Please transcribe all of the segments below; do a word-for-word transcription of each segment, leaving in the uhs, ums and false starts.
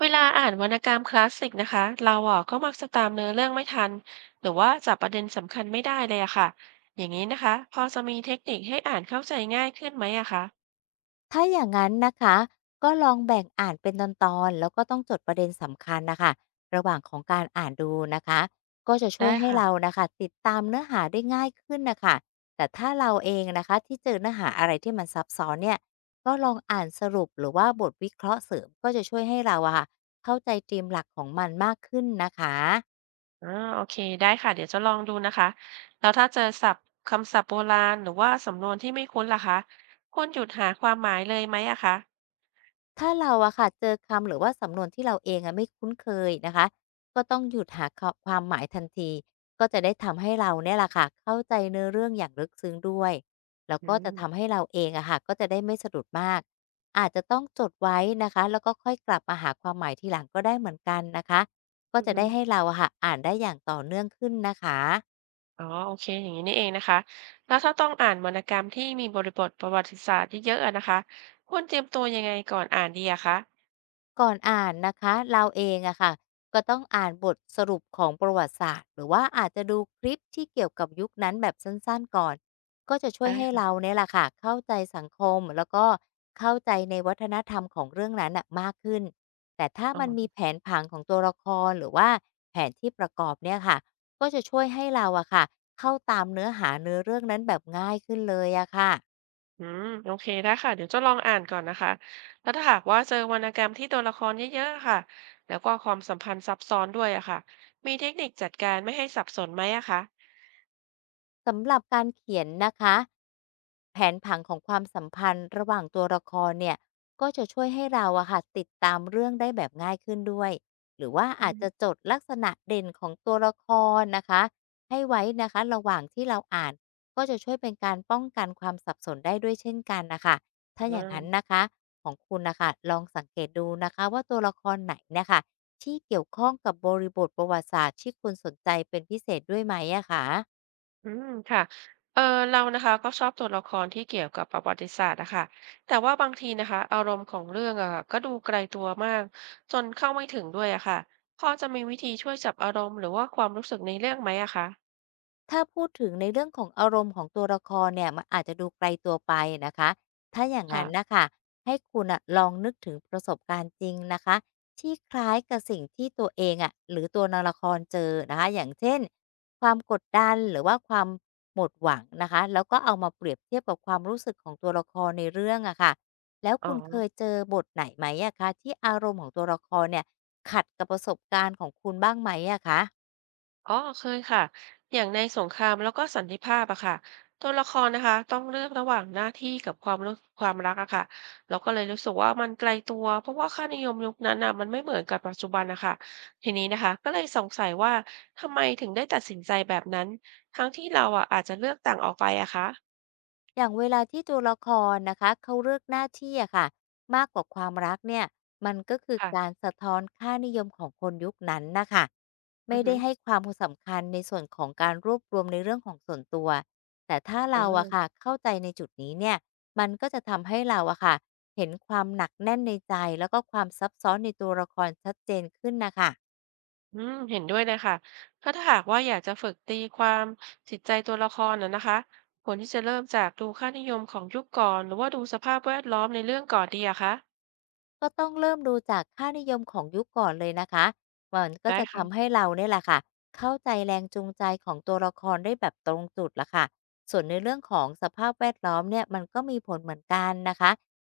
เวลาอ่านวรรณกรรมคลาสสิกนะคะเราอ่ะก็มักจะตามเนื้อเรื่องไม่ทันหรือว่าจับประเด็นสำคัญไม่ได้เลยอะค่ะอย่างนี้นะคะพอจะมีเทคนิคให้อ่านเข้าใจง่ายขึ้นไหมอะคะถ้าอย่างนั้นนะคะก็ลองแบ่งอ่านเป็นตอนๆแล้วก็ต้องจดประเด็นสำคัญนะค่ะระหว่างของการอ่านดูนะคะก็จะช่วได้ยให้เราค่ะนะคะติดตามเนื้อหาได้ง่ายขึ้นนะคะแต่ถ้าเราเองนะคะที่เจอเนื้อหาอะไรที่มันซับซ้อนเนี่ยก็ลองอ่านสรุปหรือว่าบทวิเคราะห์เสริมก็จะช่วยให้เราอะค่ะเข้าใจธีมหลักของมันมากขึ้นนะคะ อ่าโอเคได้ค่ะเดี๋ยวจะลองดูนะคะแล้วถ้าเจอศัพท์คำศัพท์โบราณหรือว่าสำนวนที่ไม่คุ้นล่ะคะควรหยุดหาความหมายเลยไหมอะคะถ้าเราอะค่ะเจอคำหรือว่าสำนวนที่เราเองอะไม่คุ้นเคยนะคะก็ต้องหยุดหาคความหมายทันทีก็จะได้ทำให้เราเนี่ยแหละค่ะเข้าใจเนื้อเรื่องอย่างลึกซึ้งด้วยแล้วอืก็จะมทำให้เราเองอะค่ะก็จะได้ไม่สะดุดมากอาจจะต้องจดไว้นะคะแล้วก็ค่อยกลับมาหาความหมายทีหลังก็ได้เหมือนกันนะคะก็อือจะฮึได้ให้เราอะค่ะอ่านได้อย่างต่อเนื่องขึ้นนะคะ อ๋อโอเคอย่างนี้นี่เองนะคะแล้วถ้าต้องอ่านวรรณกรรมที่มีบริบทประวัติศาสตร์เยอะๆอะนะคะควรเตรียมตัวยังไงก่อนอ่านดีอะคะ ก่อนอ่านนะคะเราเองอะค่ะก็ต้องอ่านบทสรุปของประวัติศาสตร์หรือว่าอาจจะดูคลิปที่เกี่ยวกับยุคนั้นแบบสั้นๆก่อนก็จะช่วได้ยให้เราค่ะเนี่ยแหละค่ะเข้าใจสังคมแล้วก็เข้าใจในวัฒนธรรมของเรื่องนั้นอะมากขึ้นแต่ถ้าอ๋มันมีอแผนผังของตัวละครหรือว่าแผนที่ประกอบเนี่ยค่ะก็จะช่วยให้เราอะค่ะเข้าตามเนื้อหาเนื้อเรื่องนั้นแบบง่ายขึ้นเลยอะค่ะ อืมโอเคได้ค่ะเดี๋ยวจะลองอ่านก่อนนะคะแล้วถ้าหากว่าเจอวรรณกรรมที่ตัวละครเยอะๆค่ะแล้วก็ความสัมพันธ์ซับซ้อนด้วยอะค่ะมีเทคนิคจัดการไม่ให้สับสนไหมอะคะสำหรับการเขียนนะคะแผนผังของความสัมพันธ์ระหว่างตัวละครเนี่ยก็จะช่วยให้เราอะค่ะติดตามเรื่องได้แบบง่ายขึ้นด้วยหรือว่าอือาจจะมจดลักษณะเด่นของตัวละครนะคะให้ไว้นะคะระหว่างที่เราอ่านก็จะช่วยเป็นการป้องกันความสับสนได้ด้วยเช่นกันนะคะอถ้าอย่างนั้นานะคะของคุณนะคะลองสังเกตดูนะคะว่าตัวละครไหนนะคะที่เกี่ยวข้องกับบริบทประวัติศาสตร์ที่คุณสนใจเป็นพิเศษด้วยไหมอะคะ อืมค่ะเออเรานะคะก็ชอบตัวละครที่เกี่ยวกับประวัติศาสตร์นะคะแต่ว่าบางทีนะคะอารมณ์ของเรื่องอะค่ะก็ดูไกลตัวมากจนเข้าไม่ถึงด้วยอะค่ะพอจะมีวิธีช่วยจับอารมณ์หรือว่าความรู้สึกในเรื่องไหมอะคะถ้าพูดถึงในเรื่องของอารมณ์ของตัวละครเนี่ยมันอาจจะดูไกลตัวไปนะคะถ้าอย่างนั้นค่ะนะคะให้คุณอะลองนึกถึงประสบการณ์จริงนะคะที่คล้ายกับสิ่งที่ตัวเองอะหรือตัวนางละครเจอนะคะอย่างเช่นความกดดันหรือว่าความหมดหวังนะคะแล้วก็เอามาเปรียบเทียบกับความรู้สึกของตัวละครในเรื่องอะค่ะแล้วอ๋อ คุณเคยเจอบทไหนไหมอะคะที่อารมณ์ของตัวละครเนี่ยขัดกับประสบการณ์ของคุณบ้างไหมอะคะ อ๋อเคยค่ะ อย่างในสงครามแล้วก็สันติภาพอะค่ะตัวละครนะคะต้องเลือกระหว่างหน้าที่กับความรู้ความรักอะค่ะเราก็เลยรู้สึกว่ามันไกลตัว เพราะว่าค่านิยมยุคนั้นอะมันไม่เหมือนกับปัจจุบันนะคะทีนี้นะคะก็เลยสงสัยว่าทำไมถึงได้ตัดสินใจแบบนั้น ทั้งที่เราอะอาจจะเลือกต่างออกไปอะคะอย่างเวลาที่ตัวละครนะคะเขาเลือกหน้าที่อะค่ะมากกว่าความรักเนี่ยมันก็คือการค่ะสะท้อนค่านิยมของคนยุคนั้นนะคะอืไม่อฮึได้ให้ความสำคัญในส่วนของการรวบรวมในเรื่องของส่วนตัวแต่ถ้าเราอะอ่า ค่ะเข้าใจในจุดนี้เนี่ยมันก็จะทำให้เราอะค่ะเห็นความหนักแน่นในใจแล้วก็ความซับซ้อนในตัวละครชัดเจนขึ้นนะคะ อืมเห็นด้วยเลยค่ะถ้าถ้าหากว่าอยากจะฝึกตีความจิตใจตัวละครน่ะนะคะควรที่จะเริ่มจากดูค่านิยมของยุคก่อน หรือว่าดูสภาพแวดล้อมในเรื่องก่อนดีอะคะ ก็ต้องเริ่มดูจากค่านิยมของยุคก่อนเลยนะคะมันก็ได้จะทำค่ะ ให้เราเนี่ยแหละค่ะเข้าใจแรงจูงใจของตัวละครได้แบบตรงจุดละค่ะส่วนในเรื่องของสภาพแวดล้อมเนี่ยมันก็มีผลเหมือนกันนะคะ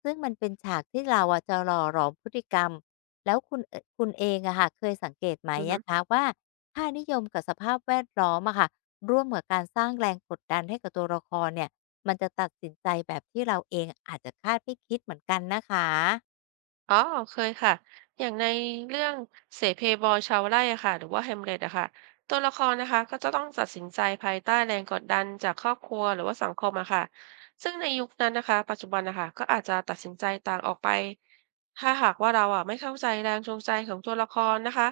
ซึ่งมันเป็นฉากที่เราอะจะหล่อหลอมพฤติกรรมแล้วคุณเอ่อคุณเองอะค่ะเคยสังเกตไหมอะคะว่าค่านิยมกับสภาพแวดล้อมอะค่ะร่วมกับการสร้างแรงกดดันให้กับตัวละครเนี่ยมันจะตัดสินใจแบบที่เราเองอาจจะคาดไม่คิดเหมือนกันนะคะ อ๋อเคยค่ะ อย่างในเรื่องเสเพบอยชาวไร่อะค่ะหรือว่า Hamlet อะค่ะตัวละครนะคะก็จะต้องตัดสินใจภายใต้แรงกดดันจากครอบครัวหรือว่าสังคมอะค่ะซึ่งในยุคนั้นนะคะปัจจุบันนะคะก็อาจจะตัดสินใจต่างออกไป ถ้าหากว่าเราอะไม่เข้าใจแรงจูงใจของตัวละครนะคะ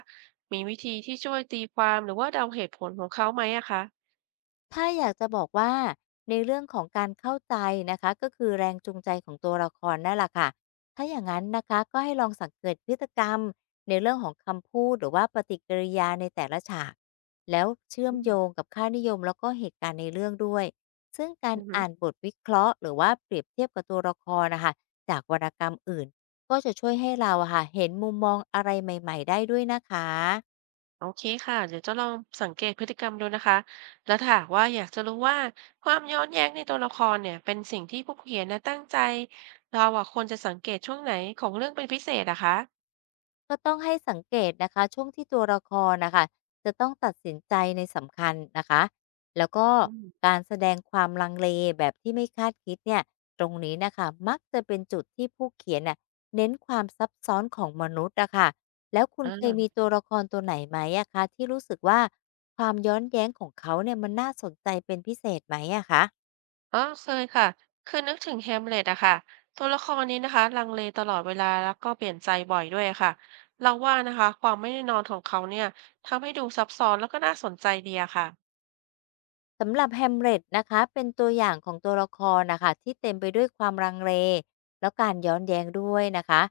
มีวิธีที่ช่วยตีความหรือว่าเดาเหตุผลของเขาไหมอะคะถ้าอยากจะบอกว่าในเรื่องของการเข้าใจนะคะก็คือแรงจูงใจของตัวละครนั่นแหละค่ะถ้าอย่างนั้นนะคะก็ให้ลองสังเกตพฤติกรรมในเรื่องของคำพูดหรือว่าปฏิกิริยาในแต่ละฉากแล้วเชื่อมอืโยมงกับค่านิยมแล้วก็เหตุการณ์ในเรื่องด้วยซึ่งกาอืรอ่าม นบทวิเคราะห์หรือว่าเปรียบเทียบกับตัวละครนะคะจากวรรณกรรมอื่นก็จะช่วยให้เราอะค่ะเห็นมุมมองอะไรใหม่ๆได้ด้วยนะคะ โอเคค่ะเดี๋ยวจะลองสังเกตพฤติกรรมดูนะคะแล้วถ้าหากว่าอยากจะรู้ว่าความย้อนแย้งในตัวละครเนี่ยเป็นสิ่งที่ผู้เขียนนะตั้งใจเราอ่ะควรจะสังเกตช่วงไหนของเรื่องเป็นพิเศษอะคะก็ต้องให้สังเกตนะคะช่วงที่ตัวละครนะคะจะต้องตัดสินใจในสำคัญนะคะแล้วก็อืมการแสดงความลังเลแบบที่ไม่คาดคิดเนี่ยตรงนี้นะคะมักจะเป็นจุดที่ผู้เขียนน่ะเน้นความซับซ้อนของมนุษย์อะค่ะแล้วคุณเคยมีอ่าตัวละครตัวไหนไหมอะคะที่รู้สึกว่าความย้อนแย้งของเขาเนี่ยมันน่าสนใจเป็นพิเศษไหมอะคะ อ๋อเคยค่ะคือนึกถึงแฮมเล็ตอะค่ะตัวละครนี้นะคะลังเลตลอดเวลาแล้วก็เปลี่ยนใจบ่อยด้วยค่ะเราว่านะคะความไม่แน่นอนของเขาเนี่ยทำให้ดูซับซ้อนแล้วก็น่าสนใจดีอะค่ะสำหรับ h a m ล e t นะคะเป็นตัวอย่างของตัวละครนะคะที่เต็มไปด้วยความรังเลแล้วการย้อนแย้งด้วยนะคะ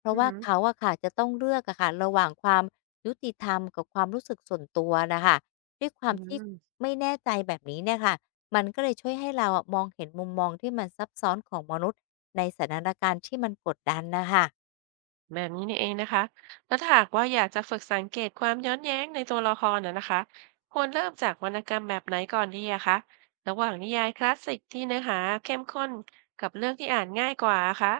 เพราะอือว่าหือเขาอะค่ะจะต้องเลือกอะค่ะระหว่างความยุติธรรมกับความรู้สึกส่วนตัวนะคะด้วยควาอืมที่ม ไม่แน่ใจแบบนี้เนี่ยค่ะมันก็เลยช่วยให้เราอะมองเห็นมุมมองที่มันซับซ้อนของมนุษย์ในสถานการณ์ที่มันกดดันนะคะ แบบนี้นี่เองนะคะแล้วถ้าหากว่าอยากจะฝึกสังเกตความย้อนแย้งในตัวละครน่ะนะคะควรเริ่มจากวรรณกรรมแบบไหนก่อนดีอะคะระหว่างนิยายคลาสสิกที่เนื้อหาเข้มข้นกับเรื่องที่อ่านง่ายกว่าอะคะ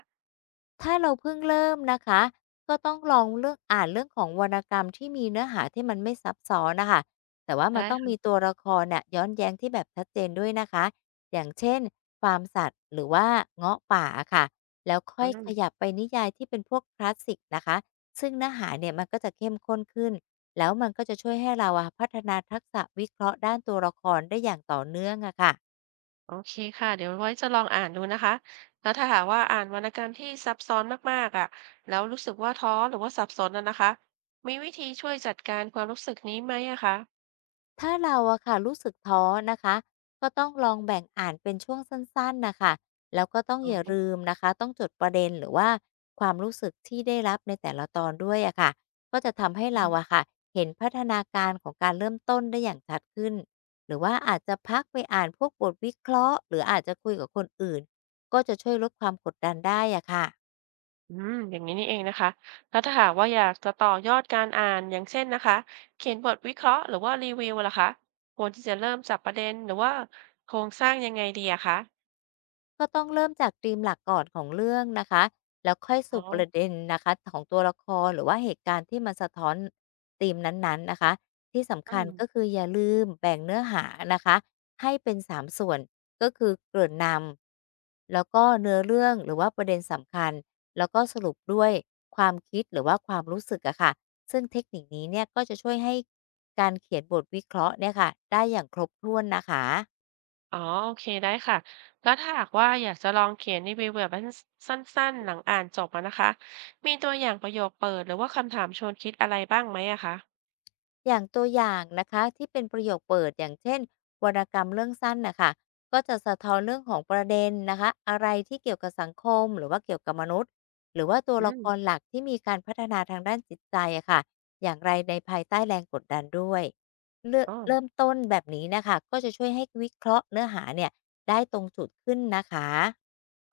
ถ้าเราเพิ่งเริ่มนะคะก็ต้องลองเลือกอ่านเรื่องของวรรณกรรมที่มีเนื้อหาที่มันไม่ซับซ้อนนะค่ะแต่ว่าได้มันต้องมีค่ะตัวละครน่ะย้อนแย้งที่แบบชัดเจนด้วยนะคะอย่างเช่นฟาร์มสัตว์หรือว่าเงาะป่าค่ะแล้วค่อือยมขยับไปนิยายที่เป็นพวกคลาสสิกนะคะซึ่งเนื้อหาเนี่ยมันก็จะเข้มข้นขึ้นแล้วมันก็จะช่วยให้เราอะพัฒนาทักษะวิเคราะห์ด้านตัวละครได้อย่างต่อเนื่องอะค่ะ โอเคค่ะเดี๋ยวไว้จะลองอ่านดูนะคะแล้วถ้าหากว่าอ่านวรรณกรรมที่ซับซ้อนมากๆอะแล้วรู้สึกว่าท้อหรือว่าสับสนนะนะคะ มีวิธีช่วยจัดการความรู้สึกนี้ไหมอะคะถ้าเราอะค่ะรู้สึกท้อนะคะก็ต้องลองแบ่งอ่านเป็นช่วงสั้นๆนะคะแล้วก็ต้องอ๋อย่าอ ลืมนะคะต้องจดประเด็นหรือว่าความรู้สึกที่ได้รับในแต่ละตอนด้วยอะค่ะก็จะทำให้เราอะค่ะเห็นพัฒนาการของการเริ่มต้นได้อย่างชัดขึ้นหรือว่าอาจจะพักไปอ่านพวกบทวิเคราะห์หรืออาจจะคุยกับคนอื่นก็จะช่วยลดความกดดันได้อะค่ะ อืมอย่างนี้นี่เองนะคะแล้วถ้าหากว่าอยากจะต่อยอดการอ่านอย่างเช่นนะคะเขียนบทวิเคราะห์หรือว่ารีวิวล่ะคะควรที่จะเริ่มจากประเด็นหรือว่าโครงสร้างยังไงดีอะคะก็ต้องเริ่มจากธีมหลักก่อนของเรื่องนะคะแล้วค่อยอ๋อสู่ประเด็นนะคะของตัวละครหรือว่าเหตุการณ์ที่มันสะท้อนธีมนั้นๆนะคะที่อืสำคัญมก็คืออย่าลืมแบ่งเนื้อหานะคะให้เป็นสามส่วนก็คือเกริ่นนำแล้วก็เนื้อเรื่องหรือว่าประเด็นสำคัญแล้วก็สรุปด้วยความคิดหรือว่าความรู้สึกอะค่ะซึ่งเทคนิคนี้เนี่ยก็จะช่วยให้การเขียนบทวิเคราะห์เนี่ยค่ะได้อย่างครบถ้วนนะคะ อ๋อโอเคได้ค่ะแล้วถ้าหากว่าอยากจะลองเขียนรีวิวแบบสั้นๆหลังอ่านจบอะนะคะมีตัวอย่างประโยคเปิดหรือว่าคำถามชวนคิดอะไรบ้างไหมอะคะอย่างตัวอย่างนะคะที่เป็นประโยคเปิดอย่างเช่นวรรณกรรมเรื่องสั้นนะคะก็จะสะท้อนเรื่องของประเด็นนะคะอะไรที่เกี่ยวกับสังคมหรือว่าเกี่ยวกับมนุษย์หรือว่าตัวอืละมครหลักที่มีการพัฒนาทางด้านจิตใจอะค่ะอย่างไรในภายใต้แรงกดดันด้วยเลือกอ๋อ เริ่มต้นแบบนี้นะคะก็จะช่วยให้วิเคราะห์เนื้อหาเนี่ยได้ตรงจุดขึ้นนะคะ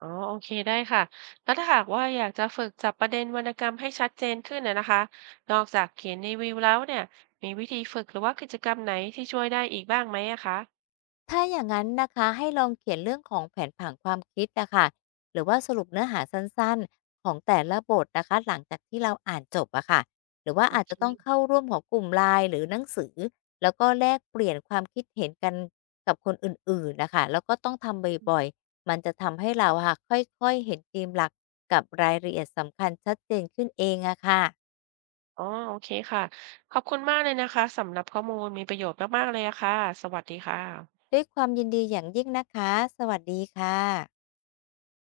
อ๋อโอเคได้ค่ะแล้วถ้าหากว่าอยากจะฝึกจับประเด็นวรรณกรรมให้ชัดเจนขึ้นนะนะคะนอกจากเขียนรีวิวแล้วเนี่ยมีวิธีฝึกหรือว่ากิจกรรมไหนที่ช่วยได้อีกบ้างไหมอะคะถ้าอย่างนั้นนะคะให้ลองเขียนเรื่องของแผนผังความคิดนะคะหรือว่าสรุปเนื้อหาสั้นๆของแต่ละบทนะคะหลังจากที่เราอ่านจบอะค่ะหรือว่าโออาจเคจะต้องเข้าร่วมของกลุ่มไลน์หรือหนังสือแล้วก็แลกเปลี่ยนความคิดเห็นกันกับคนอื่นๆนะคะแล้วก็ต้องทำอบ่อยๆมันจะทำให้เราอะค่ะค่อยๆเห็นธีมหลักกับรายละเอียดสำคัญชัดเจนขึ้นเองอะค่ะ๋อโอเคค่ะขอบคุณมากเลยนะคะสำหรับข้อมูลมีประโยชน์มากๆเลยอะค่ะสวัสดีค่ะด้วยความยินดีอย่างยิ่งนะคะสวัสดีค่ะ